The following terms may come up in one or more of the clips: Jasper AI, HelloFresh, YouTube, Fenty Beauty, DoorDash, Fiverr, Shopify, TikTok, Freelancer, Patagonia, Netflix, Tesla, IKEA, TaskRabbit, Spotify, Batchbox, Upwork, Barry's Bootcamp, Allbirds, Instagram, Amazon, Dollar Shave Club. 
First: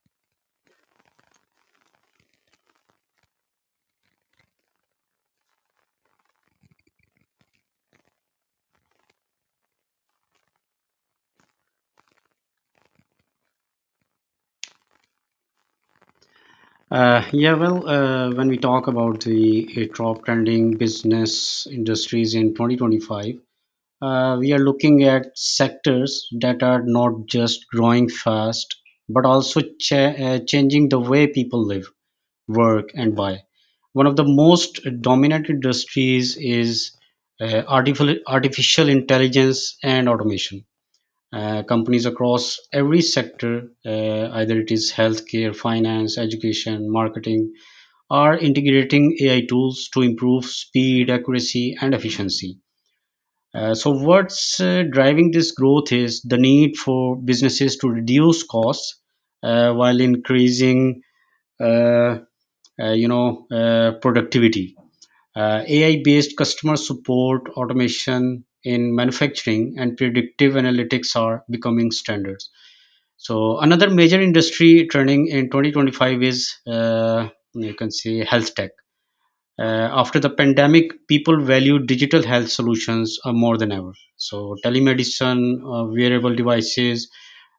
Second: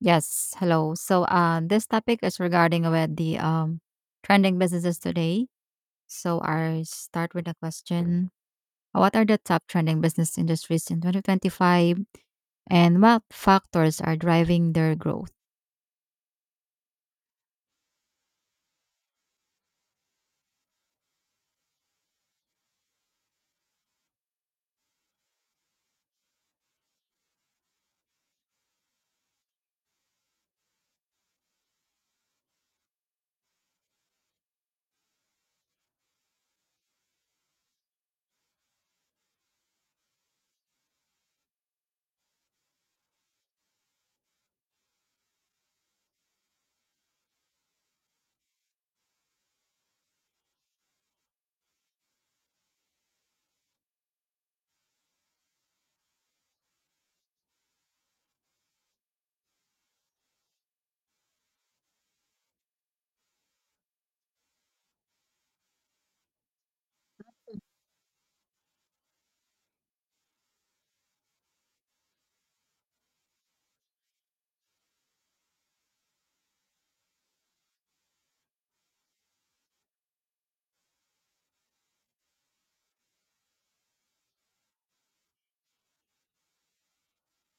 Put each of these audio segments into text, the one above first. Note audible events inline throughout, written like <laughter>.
Yes, hello. So, this topic is regarding about the trending businesses today. So, I start with a question: what are the top trending business industries in 2025, and what factors are driving their growth? When we talk about the top trending business industries in 2025, we are looking at sectors that are not just growing fast, but also changing the way people live, work, and buy. One of the most dominant industries is artificial intelligence and automation. Companies across every sector, either it is healthcare, finance, education, marketing, are integrating AI tools to improve speed, accuracy, and efficiency. What's driving this growth is the need for businesses to reduce costs while increasing, uh, productivity. AI-based customer support, automation in manufacturing, and predictive analytics are becoming standards. So, another major industry turning in 2025 is you can say health tech. After the pandemic, people value digital health solutions more than ever. So, telemedicine, wearable devices,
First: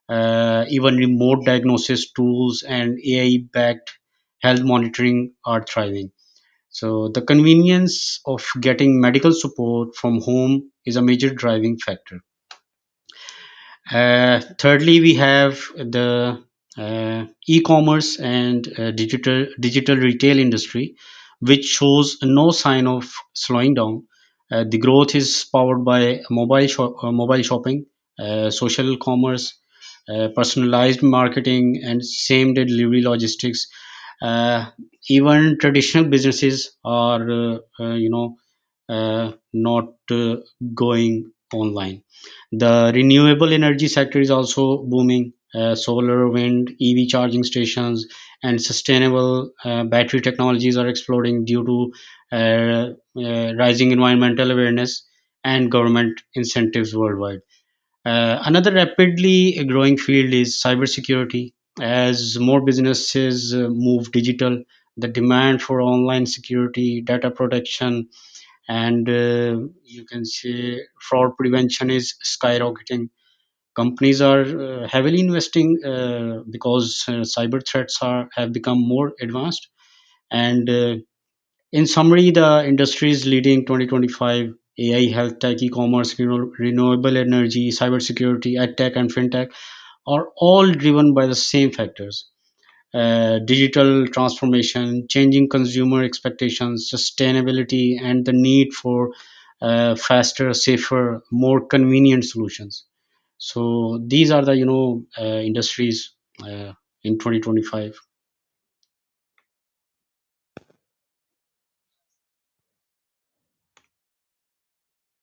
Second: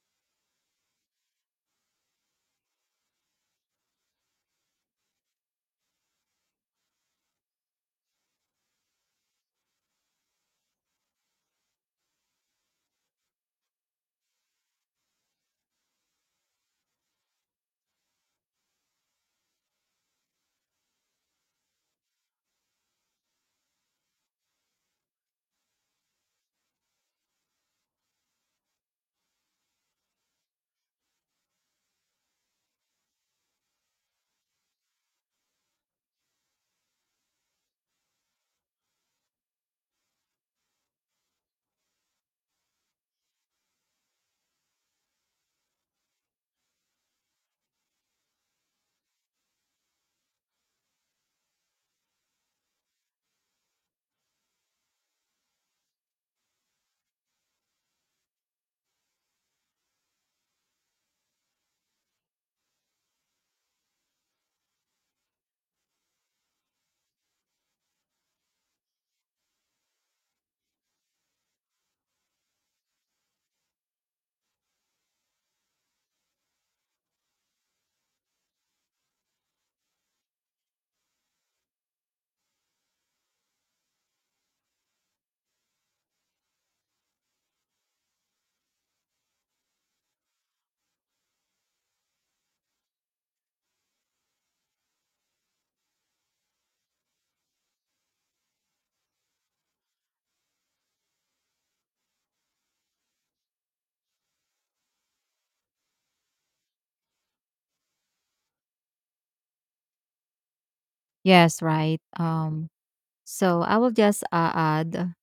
even remote diagnosis tools, and AI backed health monitoring are thriving. So, the convenience of getting medical support from home is a major driving factor. Thirdly, we have the e-commerce and digital retail industry, which shows no sign of slowing down. The growth is powered by mobile shopping, social commerce, personalized marketing, and same day delivery logistics. Uh, Even traditional businesses are, you know, not going online. The renewable energy sector is also booming. Solar, wind, EV charging stations, and sustainable battery technologies are exploding due to uh, rising environmental awareness and government incentives worldwide. Another rapidly growing field is cybersecurity. As more businesses move digital, the demand for online security, data protection, and you can say fraud prevention is skyrocketing. Companies are heavily investing because cyber threats are have become more advanced. And in summary, the industries leading 2025, AI, health tech, e-commerce, renewable energy, cybersecurity, ed tech, and fintech are all driven by the same factors, digital transformation, changing consumer expectations, sustainability, and the need for faster, safer, more convenient solutions. So these are the industries uh, in 2025. Yes, right. So I will just add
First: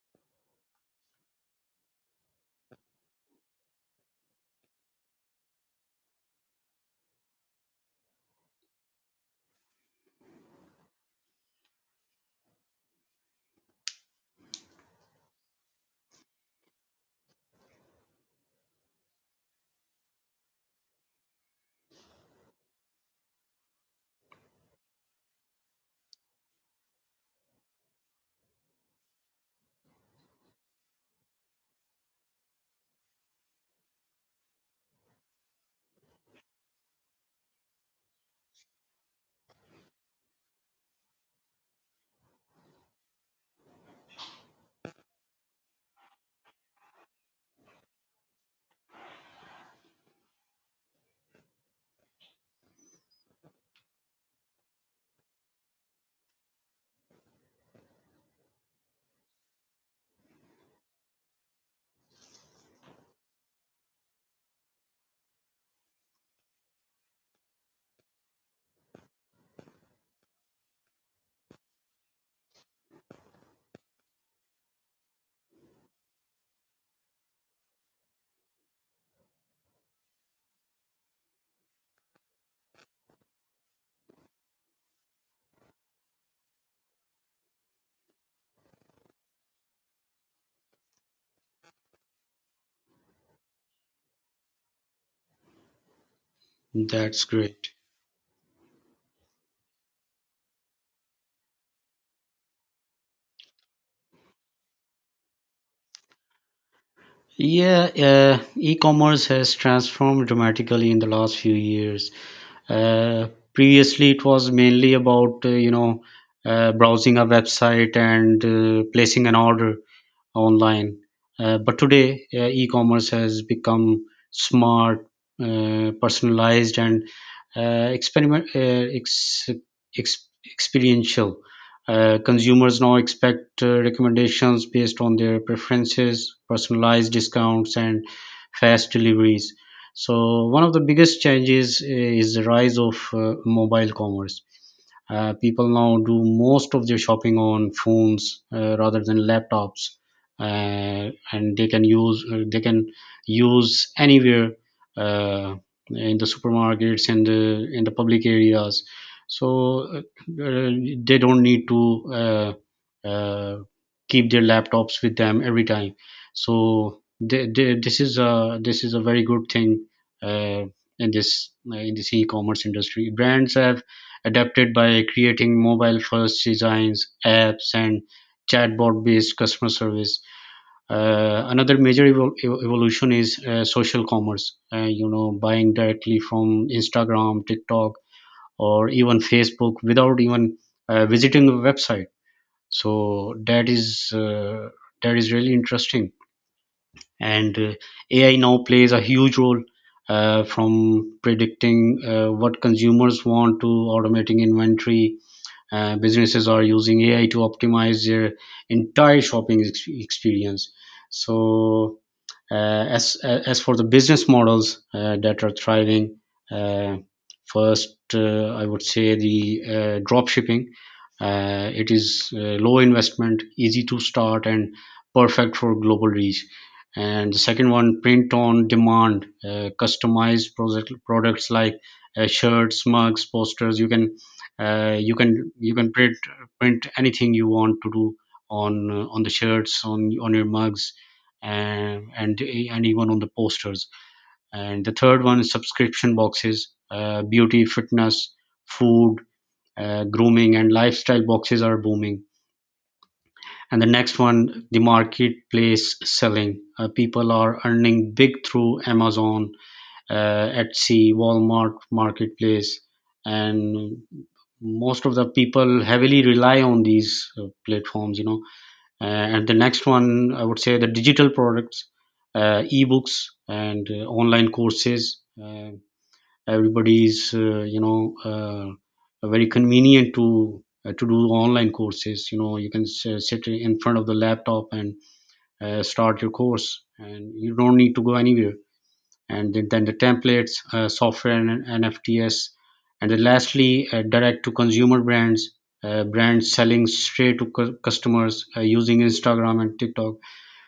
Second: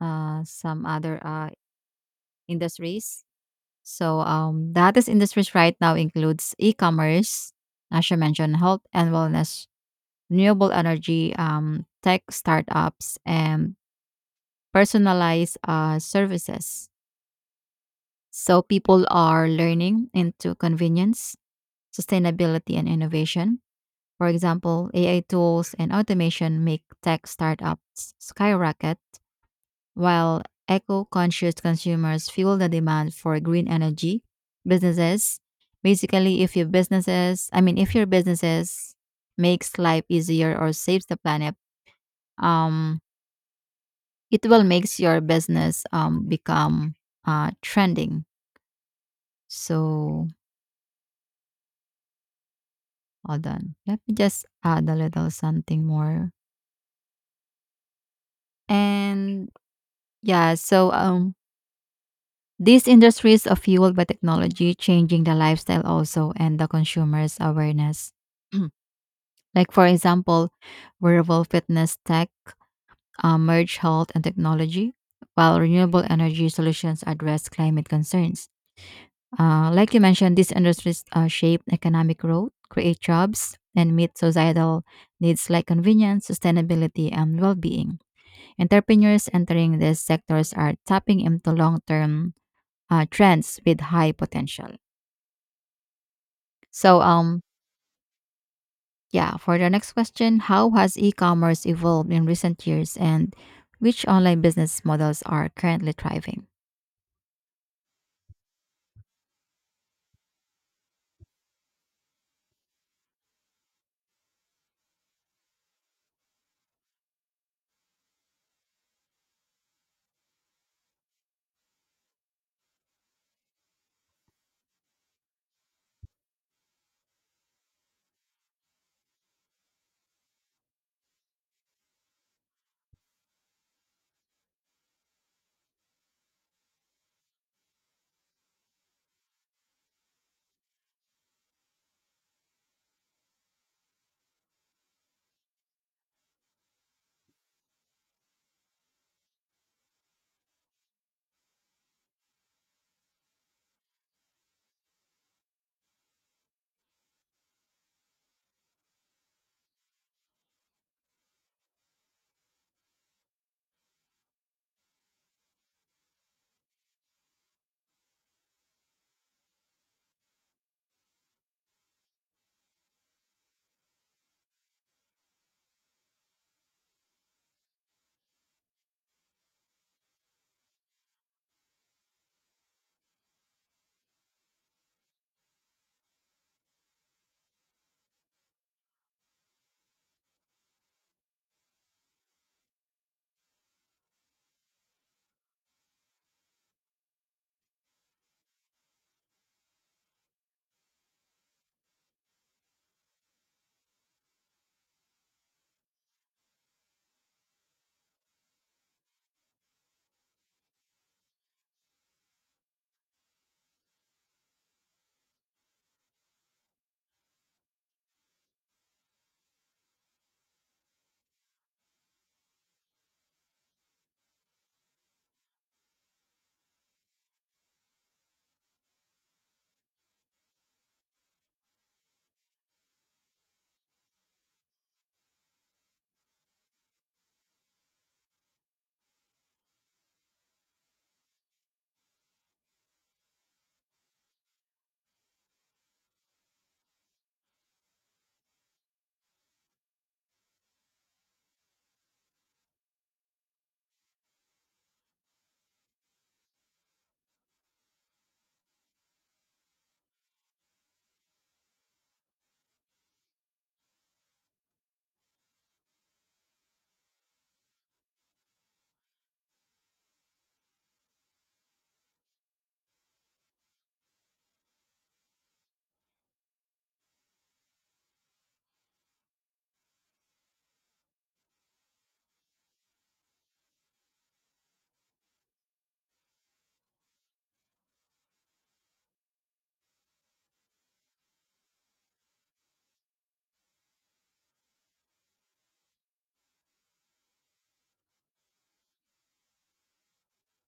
some other industries. So, the hottest industries right now includes e-commerce, as you mentioned, health and wellness renewable energy, tech startups, and personalized services. So people are learning into convenience, sustainability, and innovation. For example, AI tools and automation make tech startups skyrocket, while eco conscious consumers fuel the demand for green energy. Businesses, basically, if your businesses, I mean, if your businesses makes life easier or saves the planet, um, it will makes your business become trending. So hold on, let me just add a little something more. And yeah, so these industries are fueled by technology changing the lifestyle also and the consumers awareness <clears throat> like, for example, wearable fitness tech merge health and technology while renewable energy solutions address climate concerns. Like you mentioned, these industries shape economic growth, create jobs, and meet societal needs like convenience, sustainability, and well being. Entrepreneurs entering these sectors are tapping into long term trends with high potential. So, That's um, great. yeah, for the next question, how has e commerce evolved in recent years and which online business models are currently thriving? Yeah, E-commerce has transformed dramatically in the last few years. Uh, Previously, it was mainly about browsing a website and placing an order, online. But today, e-commerce has become smart, personalized, and uh, experiment uh, ex, experiential. Consumers now expect recommendations based on their preferences, personalized discounts, and fast deliveries. So one of the biggest changes is the rise of mobile commerce. People now do most of their shopping on phones rather than laptops. And they can use anywhere, uh, in the supermarkets and in the public areas. So uh, uh, they don't need to uh, keep their laptops with them every time. So this is a very good thing. Uh, in this uh, in this e-commerce industry, brands have adapted by creating mobile first designs, apps, and chatbot based customer service. Another major evolution is social commerce. Buying directly from Instagram, TikTok, or even Facebook without even visiting a website. So that is really interesting. And AI now plays a huge role, from predicting what consumers want to automating inventory. Businesses are using AI to optimize their entire shopping experience. So as for the business models that are thriving, uh, first, I would say the drop shipping. It is low investment, easy to start, and perfect for global reach. And the second one, print on demand, products like shirts, mugs, posters. You can you can print anything you want to do on the shirts, on your mugs, and even on the posters. And the third one is subscription boxes, beauty, fitness, food, grooming, and lifestyle boxes are booming. And the next one, the marketplace selling. People are earning big through Amazon, Etsy, Walmart marketplace, and most of the people heavily rely on these platforms. Uh, and the next one, I would say the digital products, ebooks and online courses. Everybody's very convenient to do online courses. You know, you can sit in front of the laptop and start your course, and you don't need to go anywhere. Then the templates, software, and NFTs. And then lastly, direct to consumer brands, brands selling straight to customers using instagram and tiktok.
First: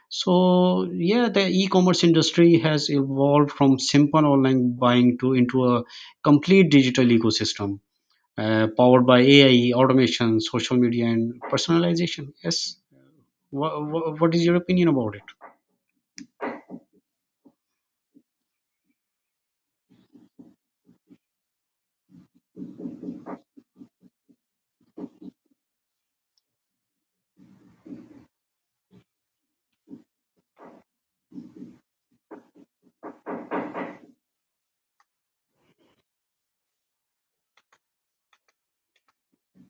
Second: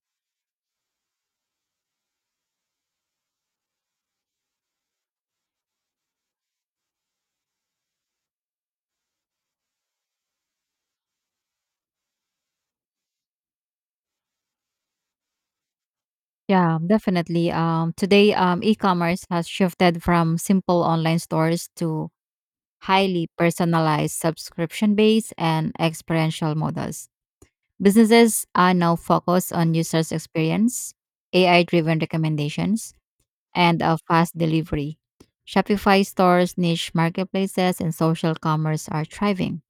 So yeah, the e-commerce industry has evolved from simple online buying to into a complete digital ecosystem powered by AI, automation, social media, and personalization. Yes. What is your opinion about it? Yeah, definitely. Today, e-commerce has shifted from simple online stores to highly personalized subscription based and experiential models. Businesses are now focused on users' experience, AI driven recommendations, and a fast delivery. Shopify stores, niche marketplaces, and social commerce are thriving.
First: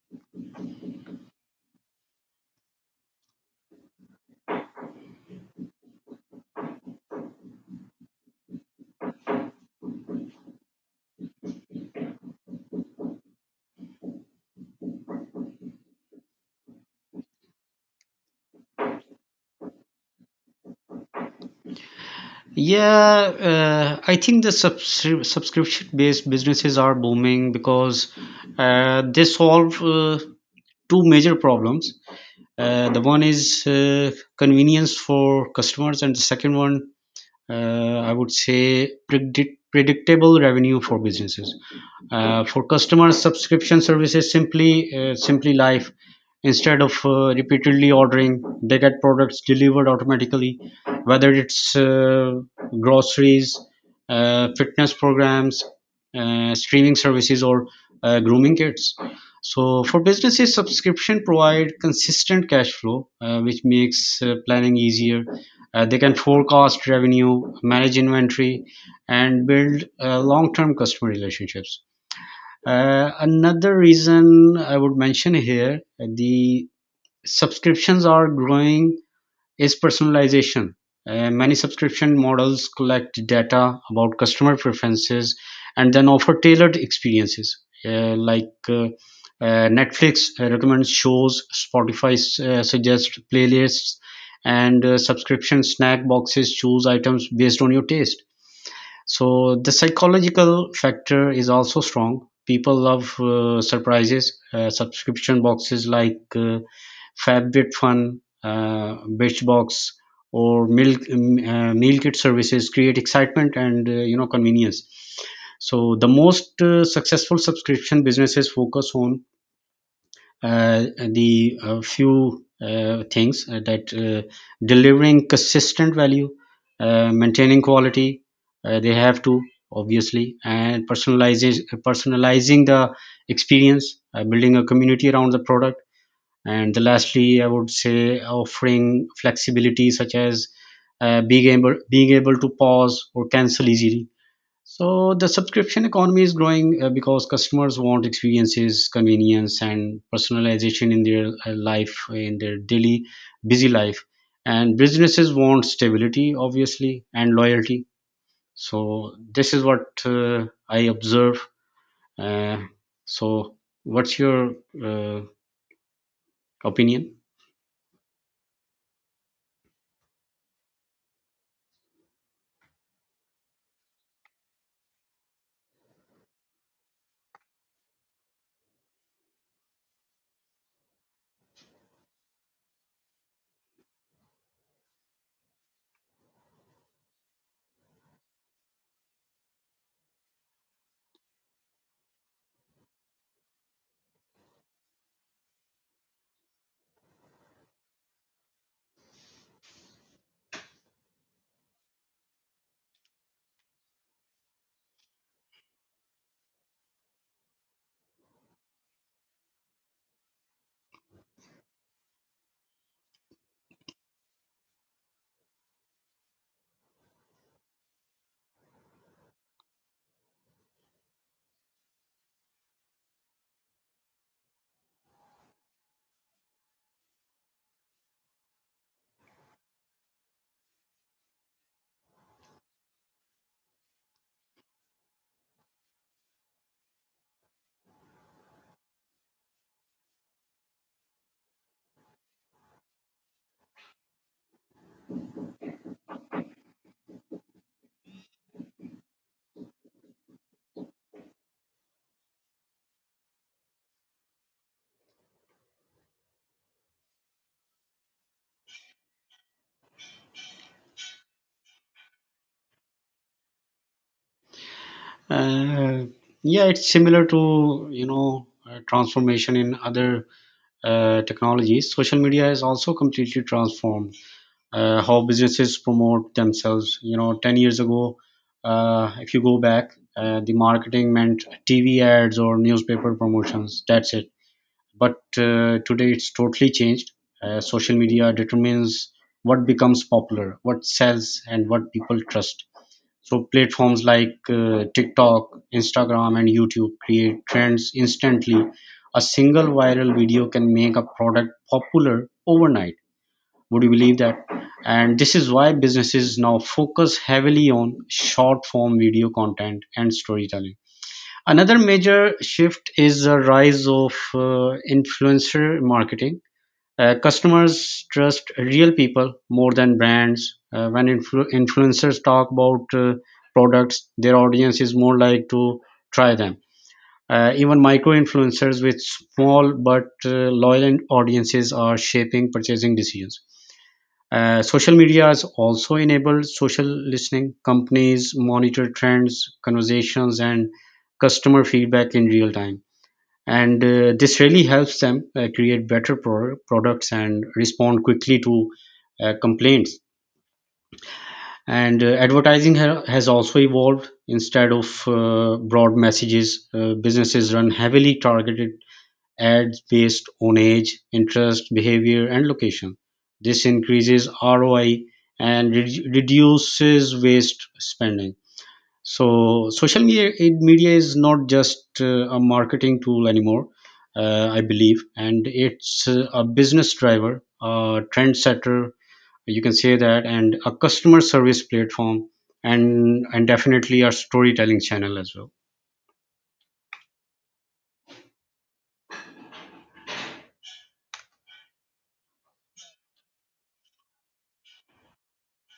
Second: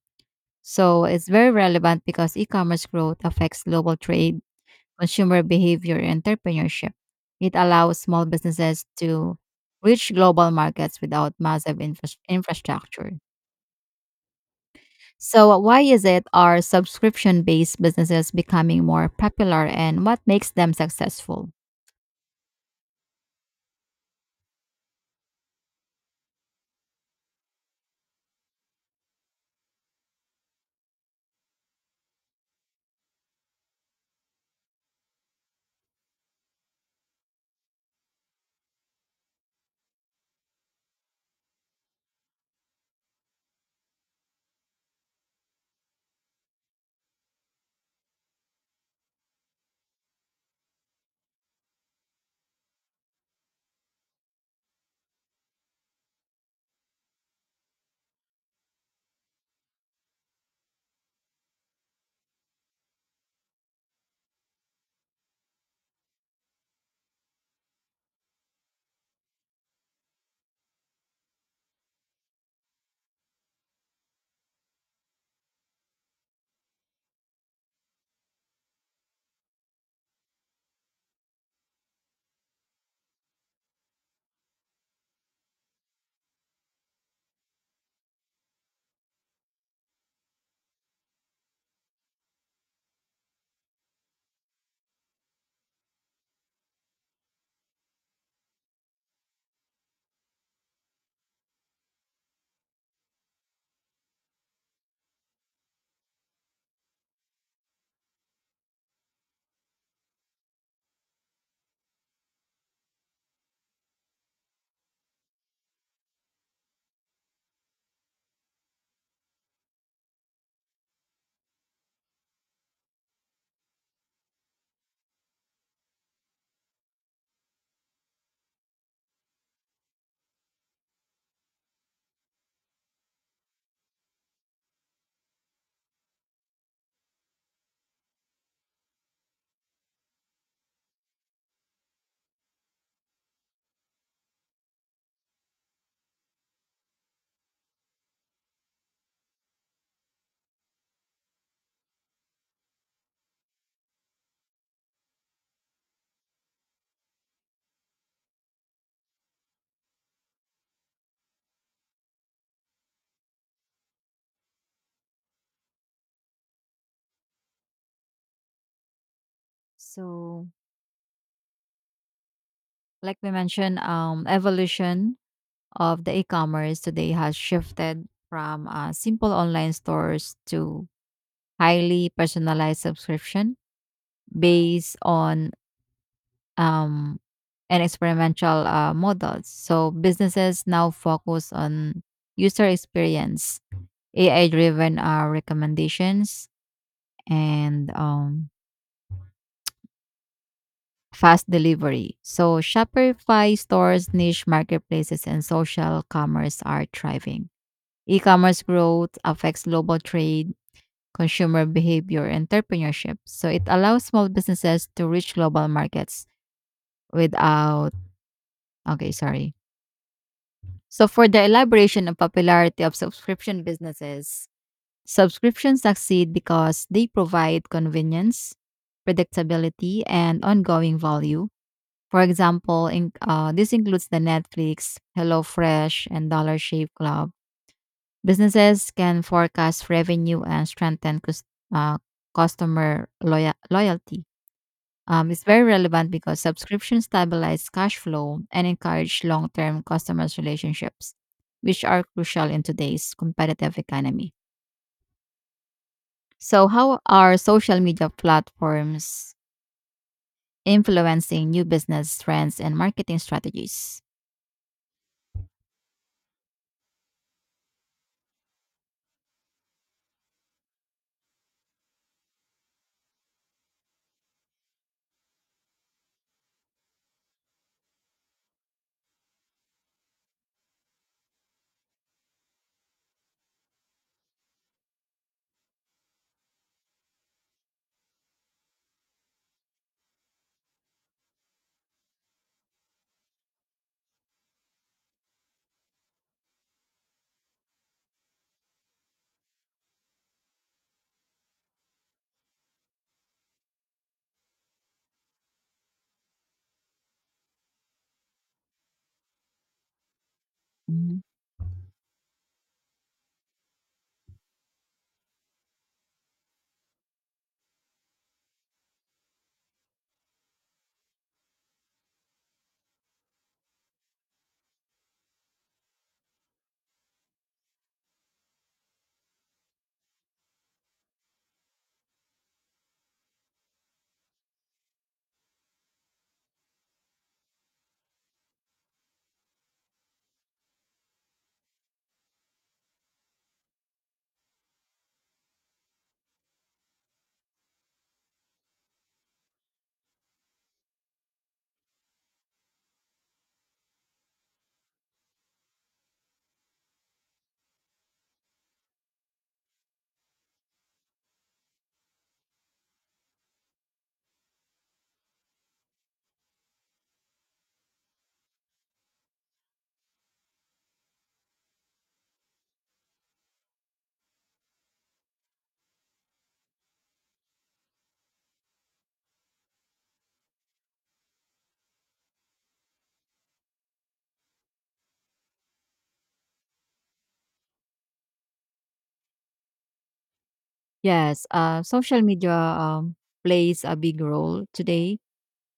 So it's very relevant because e commerce growth affects global trade, consumer behavior, and entrepreneurship. It allows small businesses to reach global markets without massive infrastructure. So, why is it are subscription based businesses becoming more popular and what makes them successful? Yeah, I think the subscription-based businesses are booming because they solve two major problems. The one is convenience for customers, and the second one, I would say, predictable revenue for businesses. For customers, subscription services simply life. Instead of repeatedly ordering, they get products delivered automatically, whether it's groceries, fitness programs, streaming services, or grooming kits. So for businesses, subscription provide consistent cash flow, which makes planning easier. They can forecast revenue, manage inventory, and build long term customer relationships. Another reason I would mention here, the subscriptions are growing, is personalization. Many subscription models collect data about customer preferences and then offer tailored experiences. Uh, like uh, Netflix recommends shows, Spotify suggests playlists, and subscription snack boxes choose items based on your taste. So the psychological factor is also strong. People love surprises. Subscription boxes like Fabit Fun, Batchbox, or Milk Meal Kit services create excitement and convenience. So the most successful subscription businesses focus on the few things that delivering consistent value, maintaining quality. They have to obviously, and personalizing the experience, building a community around the product, and the lastly, I would say, offering flexibility such as being able to pause or cancel easily. So the subscription economy is growing because customers want experiences, convenience, and personalization in their life in their daily busy life, and businesses want stability, obviously, and loyalty. So this is what I observe. Uh, so what's your uh, opinion? So, like we mentioned, evolution of the e commerce today has shifted from simple online stores to highly personalized subscription based on um, an experimental models. So, businesses now focus on user experience, AI driven recommendations and fast delivery. So Shopify stores, niche marketplaces, and social commerce are thriving. E-commerce growth affects global trade, consumer behavior, and entrepreneurship. So it allows small businesses to reach global markets without okay, sorry. So for the elaboration and popularity of subscription businesses, subscriptions succeed because they provide convenience, predictability, and ongoing value. For example, this includes the Netflix, HelloFresh, and Dollar Shave Club. Businesses can forecast revenue and strengthen uh, customer loyalty. It's very relevant because subscriptions stabilize cash flow and encourage long-term customers' relationships, which are crucial in today's competitive economy. So, how are social media platforms influencing new business trends and marketing strategies? Uh, yeah, it's similar to transformation in other technologies. Social media has also completely transformed how businesses promote themselves. You know, 10 years ago, if you go back, the marketing meant TV ads or newspaper promotions. That's it. But today, it's totally changed. Social media determines what becomes popular, what sells, and what people trust. So platforms like TikTok, Instagram, and YouTube create trends instantly. A single viral video can make a product popular overnight. Would you believe that? And this is why businesses now focus heavily on short form video content and storytelling. Another major shift is the rise of influencer marketing. Customers trust real people more than brands. When influencers talk about products, their audience is more like to try them. Even micro influencers with small but loyal audiences are shaping purchasing decisions. Social media has also enabled social listening. Companies monitor trends, conversations, and customer feedback in real time, and this really helps them create better products and respond quickly to complaints. And Advertising has also evolved. Instead of broad messages, businesses run heavily targeted ads based on age, interest, behavior, and location. This increases ROI and reduces waste spending. So media is not just a marketing tool anymore, I believe, and it's a business driver, a trendsetter, you can say that, and a customer service platform, and definitely a storytelling channel as well. Yes, social media plays a big role today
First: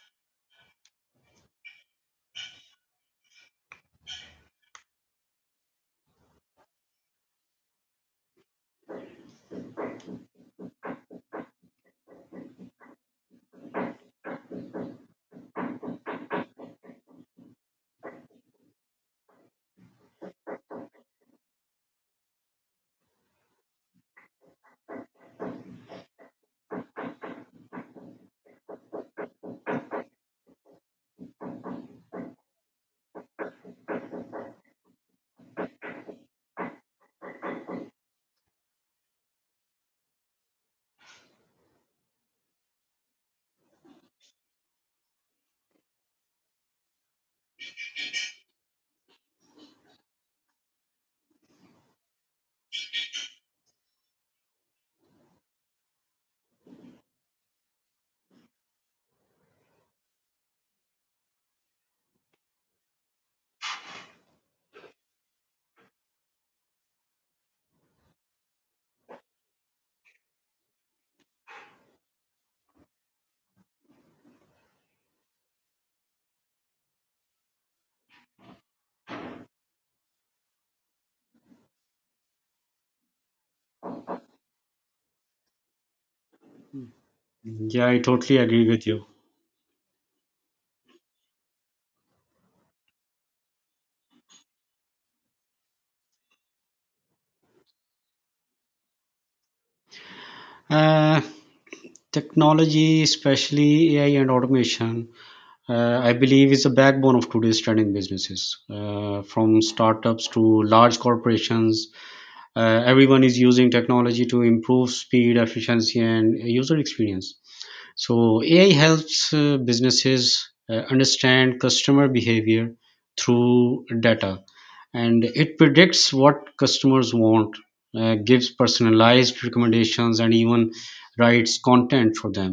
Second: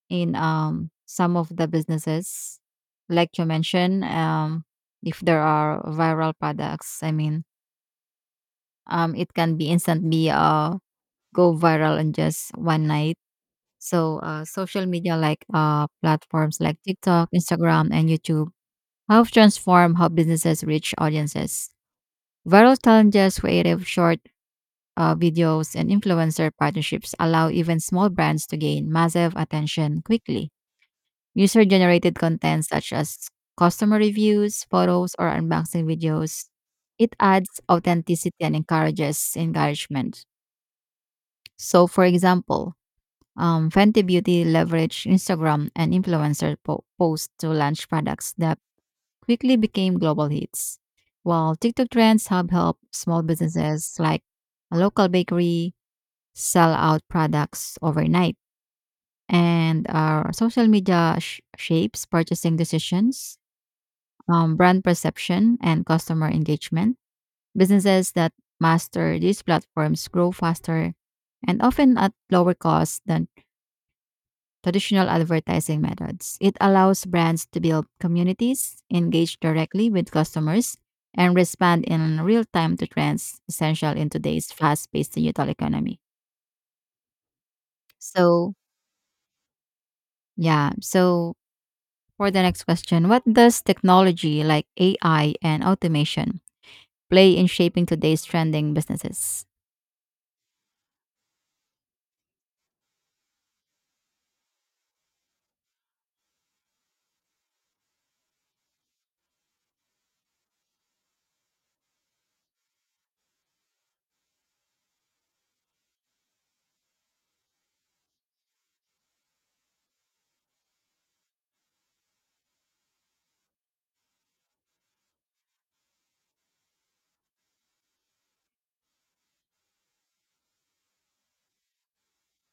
in some of the businesses, like you mentioned. If there are viral products, I mean, it can be instantly go viral in just one night. So, social media like platforms like TikTok, Instagram, and YouTube have transformed how businesses reach audiences. Viral challenges, creative short videos and influencer partnerships allow even small brands to gain massive attention quickly. User generated content such as customer reviews, photos, or unboxing videos. It adds authenticity and encourages engagement. So, for example, Fenty Beauty leveraged Instagram and influencer posts to launch products that quickly became global hits, while TikTok trends have helped small businesses like a local bakery, sell out products overnight. And our social media shapes purchasing decisions, brand perception, and customer engagement. Businesses that master these platforms grow faster and often at lower cost than traditional advertising methods. It allows brands to build communities, engage directly with customers, and respond in real time to trends essential in today's fast paced digital economy. Yeah, I totally So, agree with you. yeah. So, for the next question, what does technology like AI and automation play in shaping today's trending businesses? Uh, Technology, especially AI and automation, I believe is the backbone of today's trending businesses. From startups to large corporations, everyone is using technology to improve speed, efficiency, and user experience. So AI helps businesses understand customer behavior through data, and it predicts what customers want, gives personalized recommendations, and even writes content for them.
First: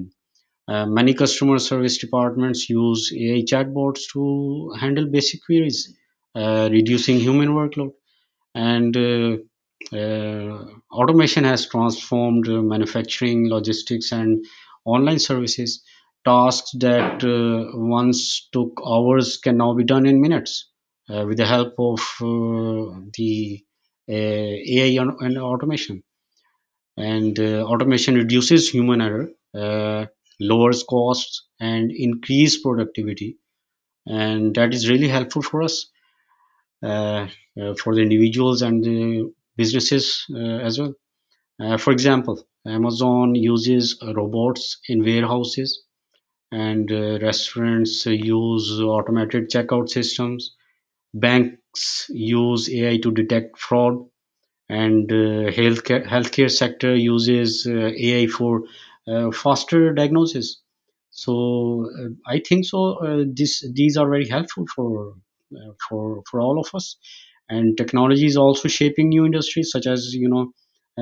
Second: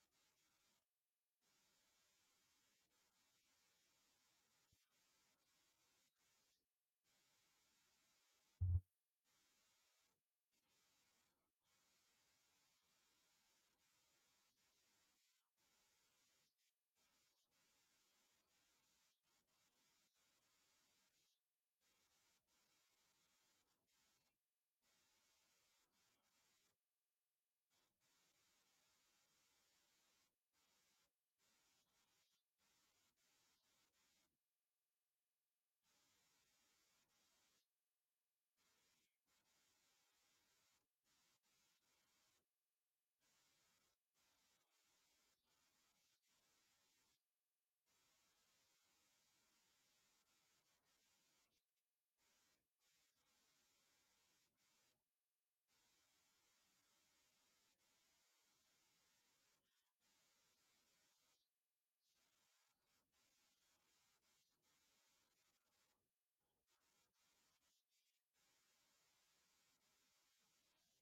Many customer service departments use AI chatbots to handle basic queries, reducing human workload. And uh, Automation has transformed manufacturing, logistics, and online services. Tasks that once took hours can now be done in minutes with the help of the AI and automation. And automation reduces human error, uh, lowers costs, and increase productivity, and that is really helpful for us, uh, for the individuals and the businesses, as well. For example, Amazon uses robots in warehouses, and restaurants use automated checkout systems. Banks use AI to detect fraud, and healthcare sector uses AI for faster diagnosis. So I think so. This these are very helpful for all of us. And technology is also shaping new industries, such as, you know,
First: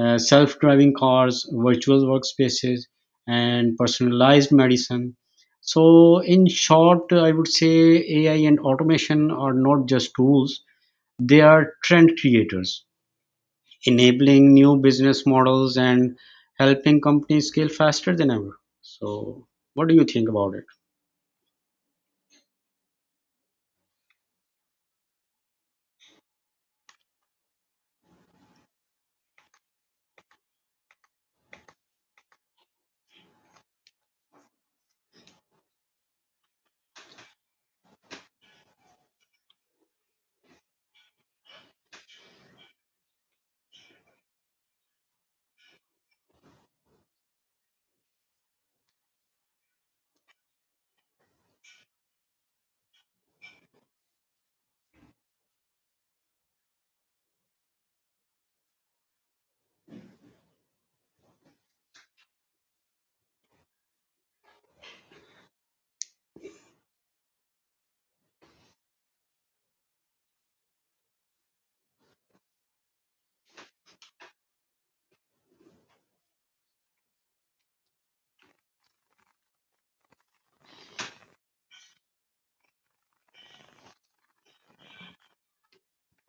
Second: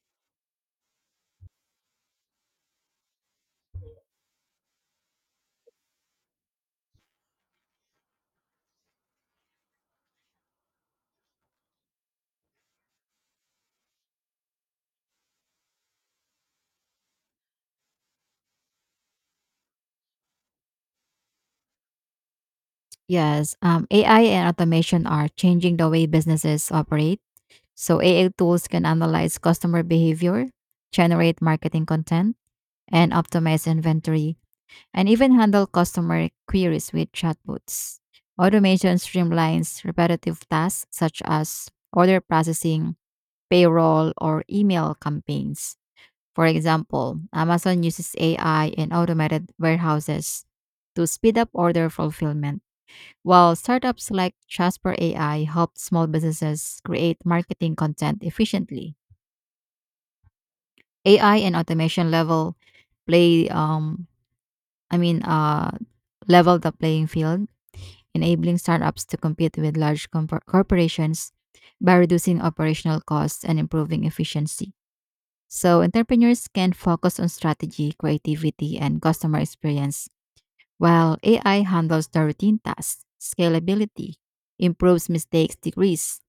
self driving cars, virtual workspaces, and personalized medicine. So in short, I would say AI and automation are not just tools; they are trend creators, enabling new business models and helping companies scale faster than ever. So, what do you think about it? Yes, AI and automation are changing the way businesses operate. So, AI tools can analyze customer behavior, generate marketing content, and optimize inventory, and even handle customer queries with chatbots. Automation streamlines repetitive tasks such as order processing, payroll, or email campaigns. For example, Amazon uses AI and automated warehouses to speed up order fulfillment, while startups like Jasper AI help small businesses create marketing content efficiently. AI and automation level play I mean level the playing field, enabling startups to compete with large compor corporations by reducing operational costs and improving efficiency. So entrepreneurs can focus on strategy, creativity, and customer experience, while AI handles the routine tasks, scalability, improves mistakes decrease,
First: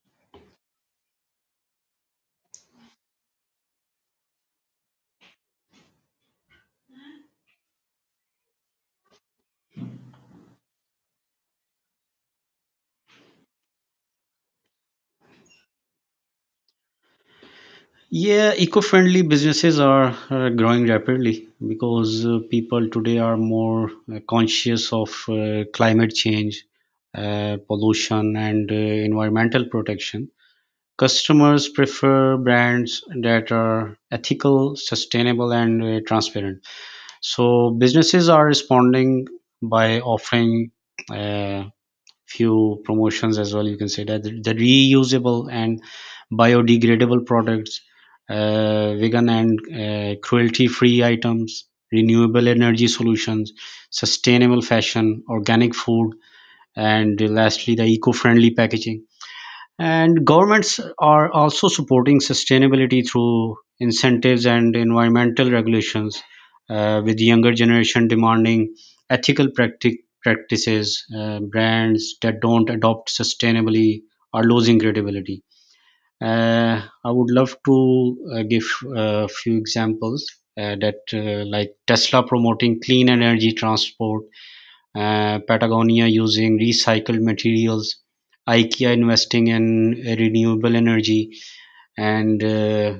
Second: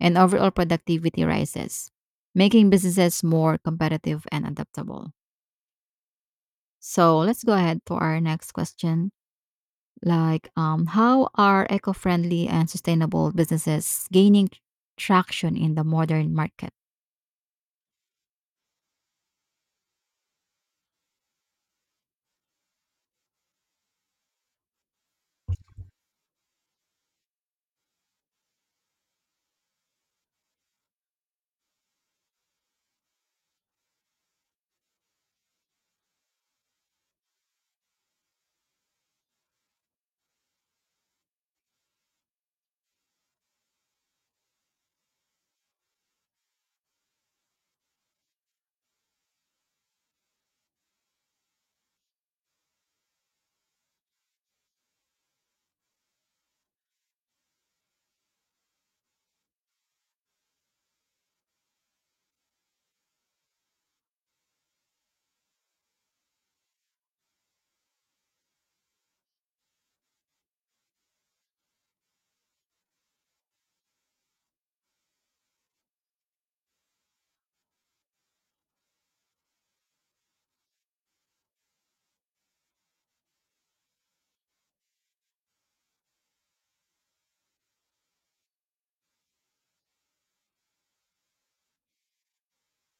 and overall productivity rises, making businesses more competitive and adaptable. So let's go ahead to our next question. Like, how are eco-friendly and sustainable businesses gaining traction in the modern market? Yeah, eco friendly businesses are growing rapidly because people today are more conscious of climate change, pollution, and environmental protection. Customers prefer brands that are ethical, sustainable, and transparent. So, businesses are responding by offering uh, few promotions as well. You can say that the reusable and biodegradable products, vegan and cruelty free items, renewable energy solutions, sustainable fashion, organic food, and lastly the eco friendly packaging. And governments are also supporting sustainability through incentives and environmental regulations, with the younger generation demanding practices. Brands that don't adopt sustainably are losing credibility. I would love to give a few examples, like Tesla promoting clean energy transport, Patagonia using recycled materials, IKEA investing in renewable energy, and uh,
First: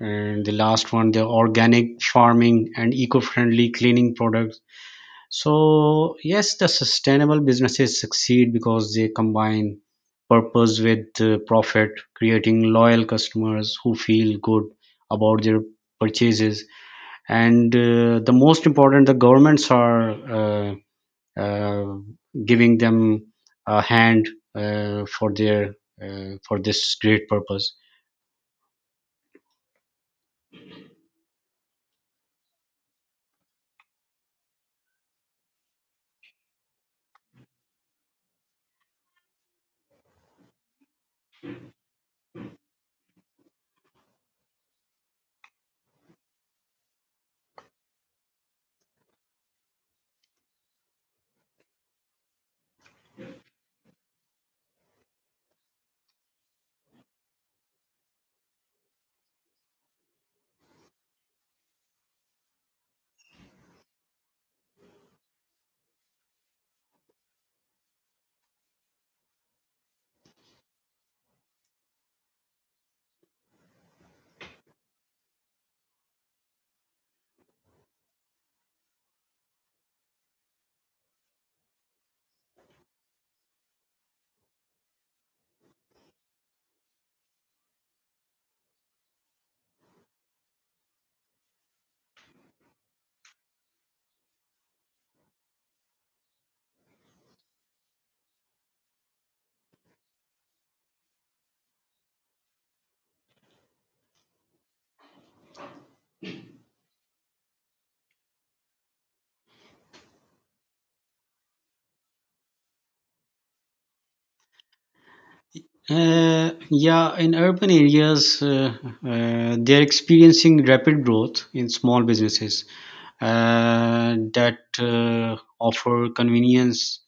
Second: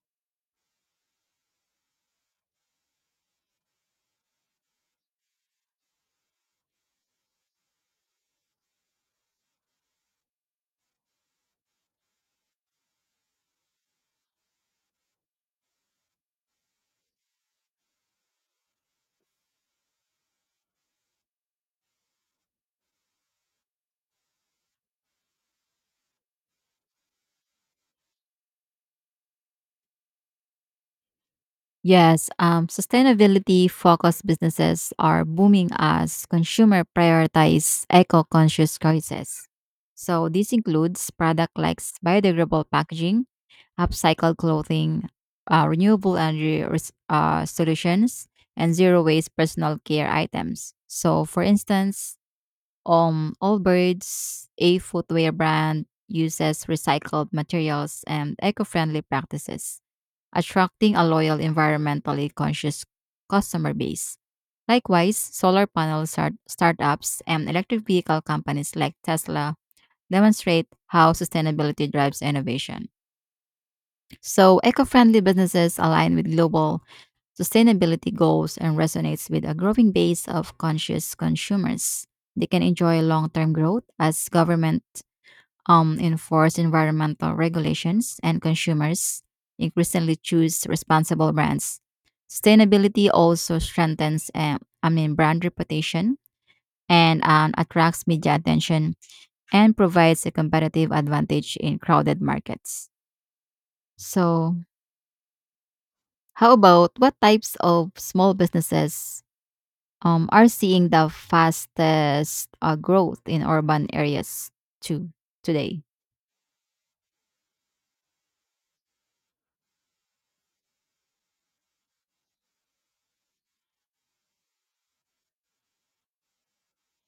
and the last one, the organic farming and eco-friendly cleaning products. So yes, the sustainable businesses succeed because they combine purpose with profit, creating loyal customers who feel good about their purchases. And the most important, the governments are. Uh, uh, Giving them a hand for their for this great purpose. Yes, sustainability focused businesses are booming as consumer prioritize eco conscious choices. So, this includes products like biodegradable packaging, upcycled clothing, renewable energy solutions, and zero waste personal care items. So, for instance, Allbirds, a footwear brand, uses recycled materials and eco friendly practices attracting a loyal environmentally conscious customer base. Likewise, solar panel startups and electric vehicle companies like Tesla demonstrate how sustainability drives innovation. So, eco-friendly businesses align with global sustainability goals and resonates with a growing base of conscious consumers. They can enjoy long-term growth as government enforce environmental regulations, and consumers increasingly choose responsible brands. Sustainability also strengthens, brand reputation and attracts media attention and provides a competitive advantage in crowded markets. So, how about what types of small businesses are seeing the fastest growth in urban areas too today? Yeah, in urban areas, they're experiencing rapid growth in small businesses that offer convenience,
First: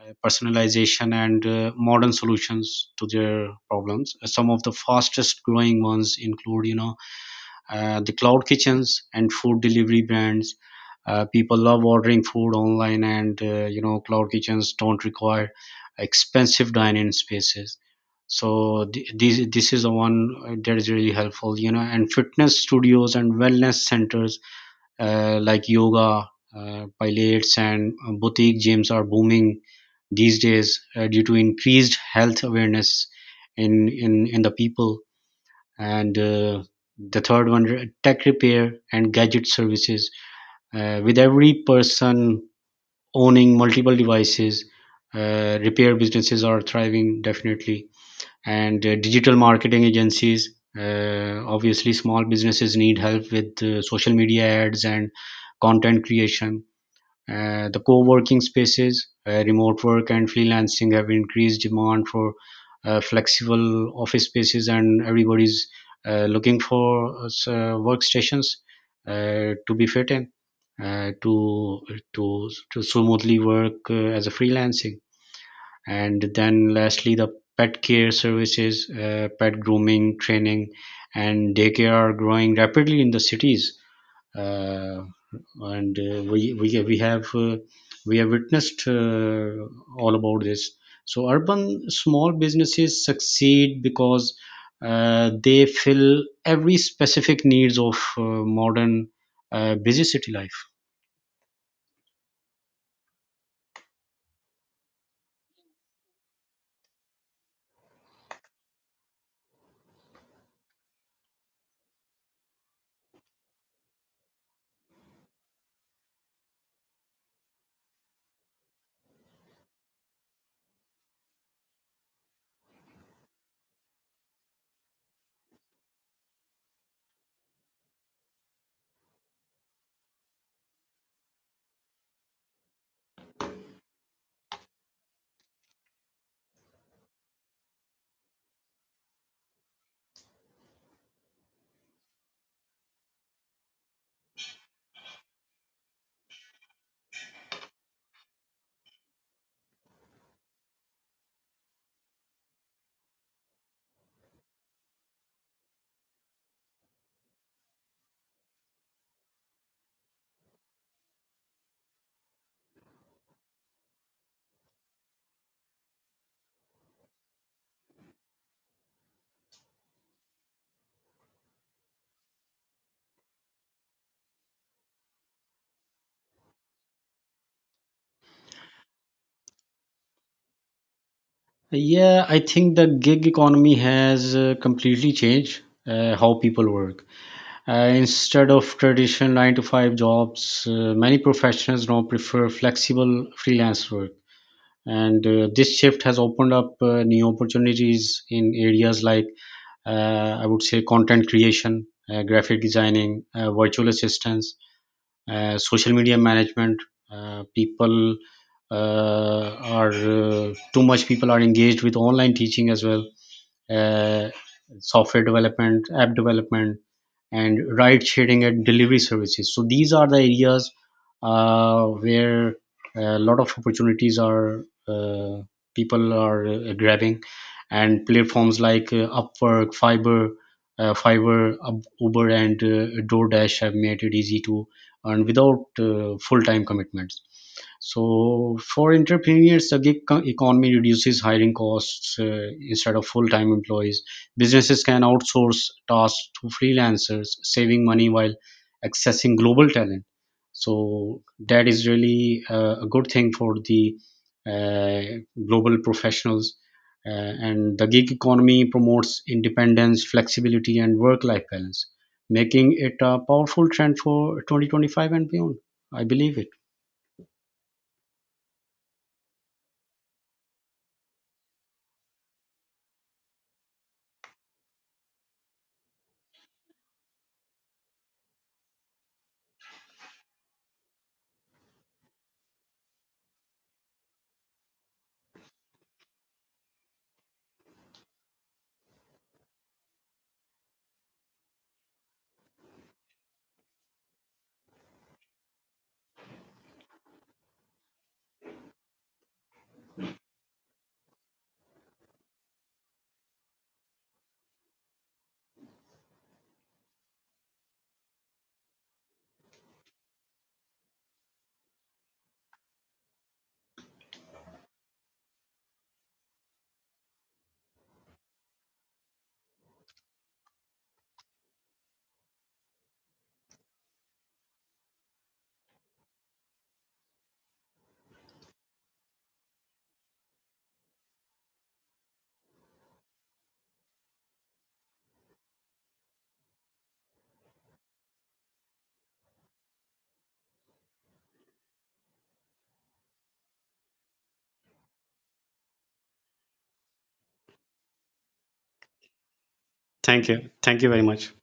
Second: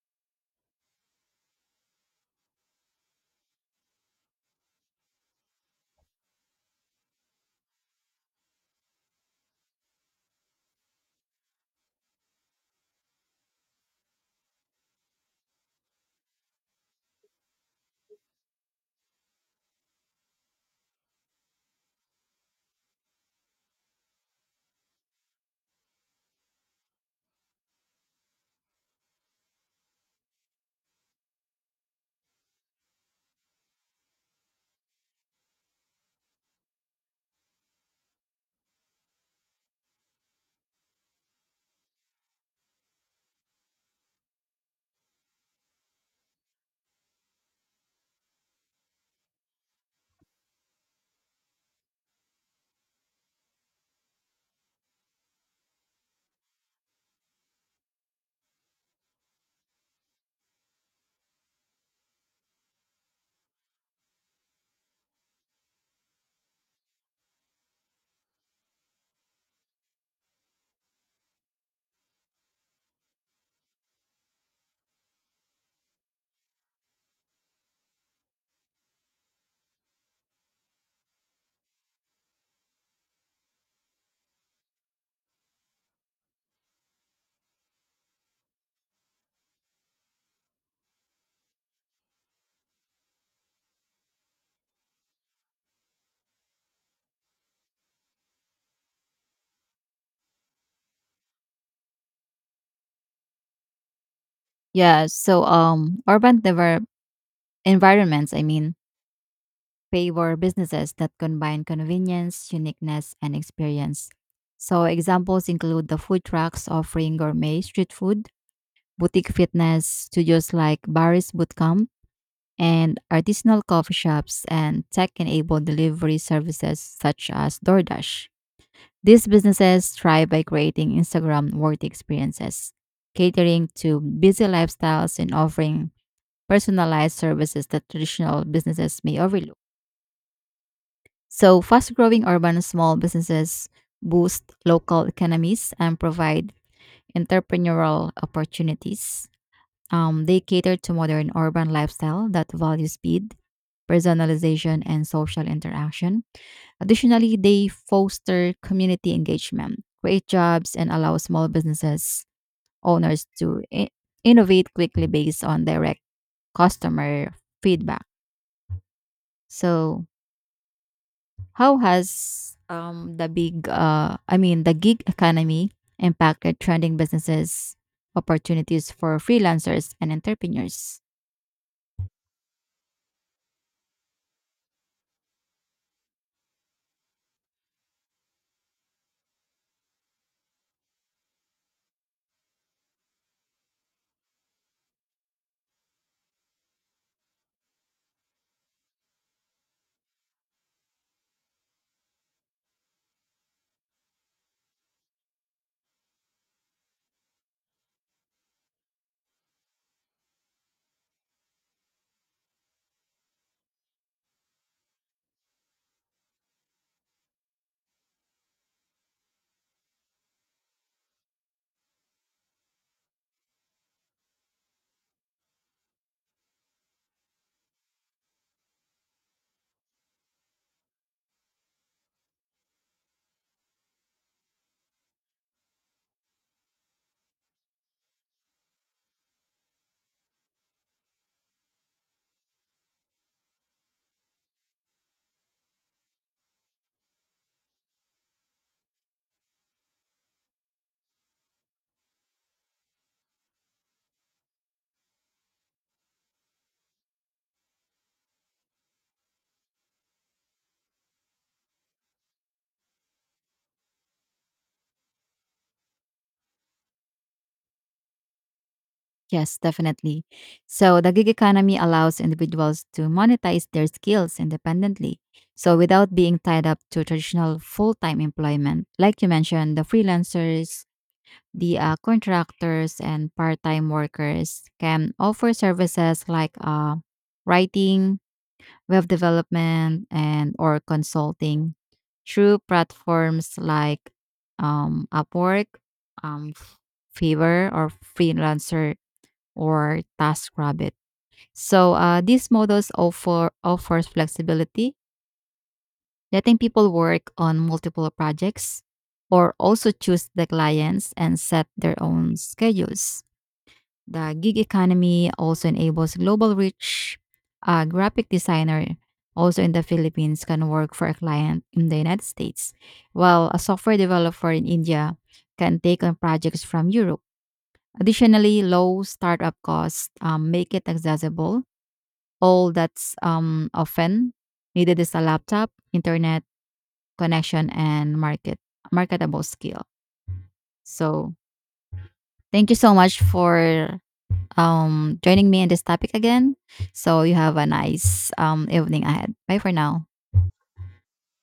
personalization, and modern solutions to their problems. Some of the fastest growing ones include, you know, the cloud kitchens and food delivery brands. People love ordering food online, and, you know, cloud kitchens don't require expensive dining spaces, so this is the one that is really helpful, you know. And fitness studios and wellness centers, like yoga, pilates, and boutique gyms are booming these days due to increased health awareness in the people. And the third one, tech repair and gadget services, with every person owning multiple devices, repair businesses are thriving, definitely. And digital marketing agencies, obviously small businesses need help with social media ads and content creation. The co-working spaces, remote work, and freelancing have increased demand for flexible office spaces, and everybody's looking for workstations to be fit in, uh, to to smoothly work as a freelancing. And then lastly, the pet care services, pet grooming, training, and daycare are growing rapidly in the cities, uh, and we have witnessed all about this. So urban small businesses succeed because they fill every specific needs of modern busy city life. Yeah, so urban develop environments, I mean, favor businesses that combine convenience, uniqueness, and experience. So, examples include the food trucks offering gourmet street food, boutique fitness studios like Barry's Bootcamp, and artisanal coffee shops and tech enabled delivery services such as DoorDash. These businesses thrive by creating Instagram worthy experiences, catering to busy lifestyles, and offering personalized services that traditional businesses may overlook. So, fast growing urban small businesses boost local economies and provide entrepreneurial opportunities. They cater to modern urban lifestyle that values speed, personalization, and social interaction. Additionally, they foster community engagement, create jobs, and allow small businesses owners to innovate quickly based on direct customer feedback. So, how has the big I mean the gig economy impacted trending businesses opportunities for freelancers and entrepreneurs? Yeah, I think the gig economy has completely changed how people work. Instead of traditional nine to five jobs, many professionals now prefer flexible freelance work, and this shift has opened up new opportunities in areas like, I would say, content creation, graphic designing, virtual assistants, social media management. People are too much people are engaged with online teaching as well, uh, software development, app development, and ride sharing and delivery services. So these are the areas where a lot of opportunities are, people are grabbing, and platforms like Upwork, Fiverr, Uber, and DoorDash have made it easy to earn without full-time commitments. So for entrepreneurs, the economy reduces hiring costs. Instead of full-time employees, businesses can outsource tasks to freelancers, saving money while accessing global talent. So that is really a good thing for the uh, global professionals. And the gig economy promotes independence, flexibility, and work-life balance, making it a powerful trend for 2025 and beyond. I believe it. Yes, definitely. So the gig economy allows individuals to monetize their skills independently. So without being tied up to traditional full-time employment, like you mentioned, the freelancers, the contractors and part-time workers can offer services like writing, web development and or consulting through platforms like Upwork, um, Fiverr, or Freelancer or TaskRabbit. So these models offers flexibility, letting people work on multiple projects or also choose the clients and set their own schedules. The gig economy also enables global reach. A graphic designer, also in the Philippines, can work for a client in the United States, while a software developer in India can take on projects from Europe. Additionally, low startup costs make it accessible. All that's often needed is a laptop, internet connection, and marketable skill. So, thank you so much for joining me in this topic again. So you have a nice evening ahead. Bye for now. Thank you. Thank you very much.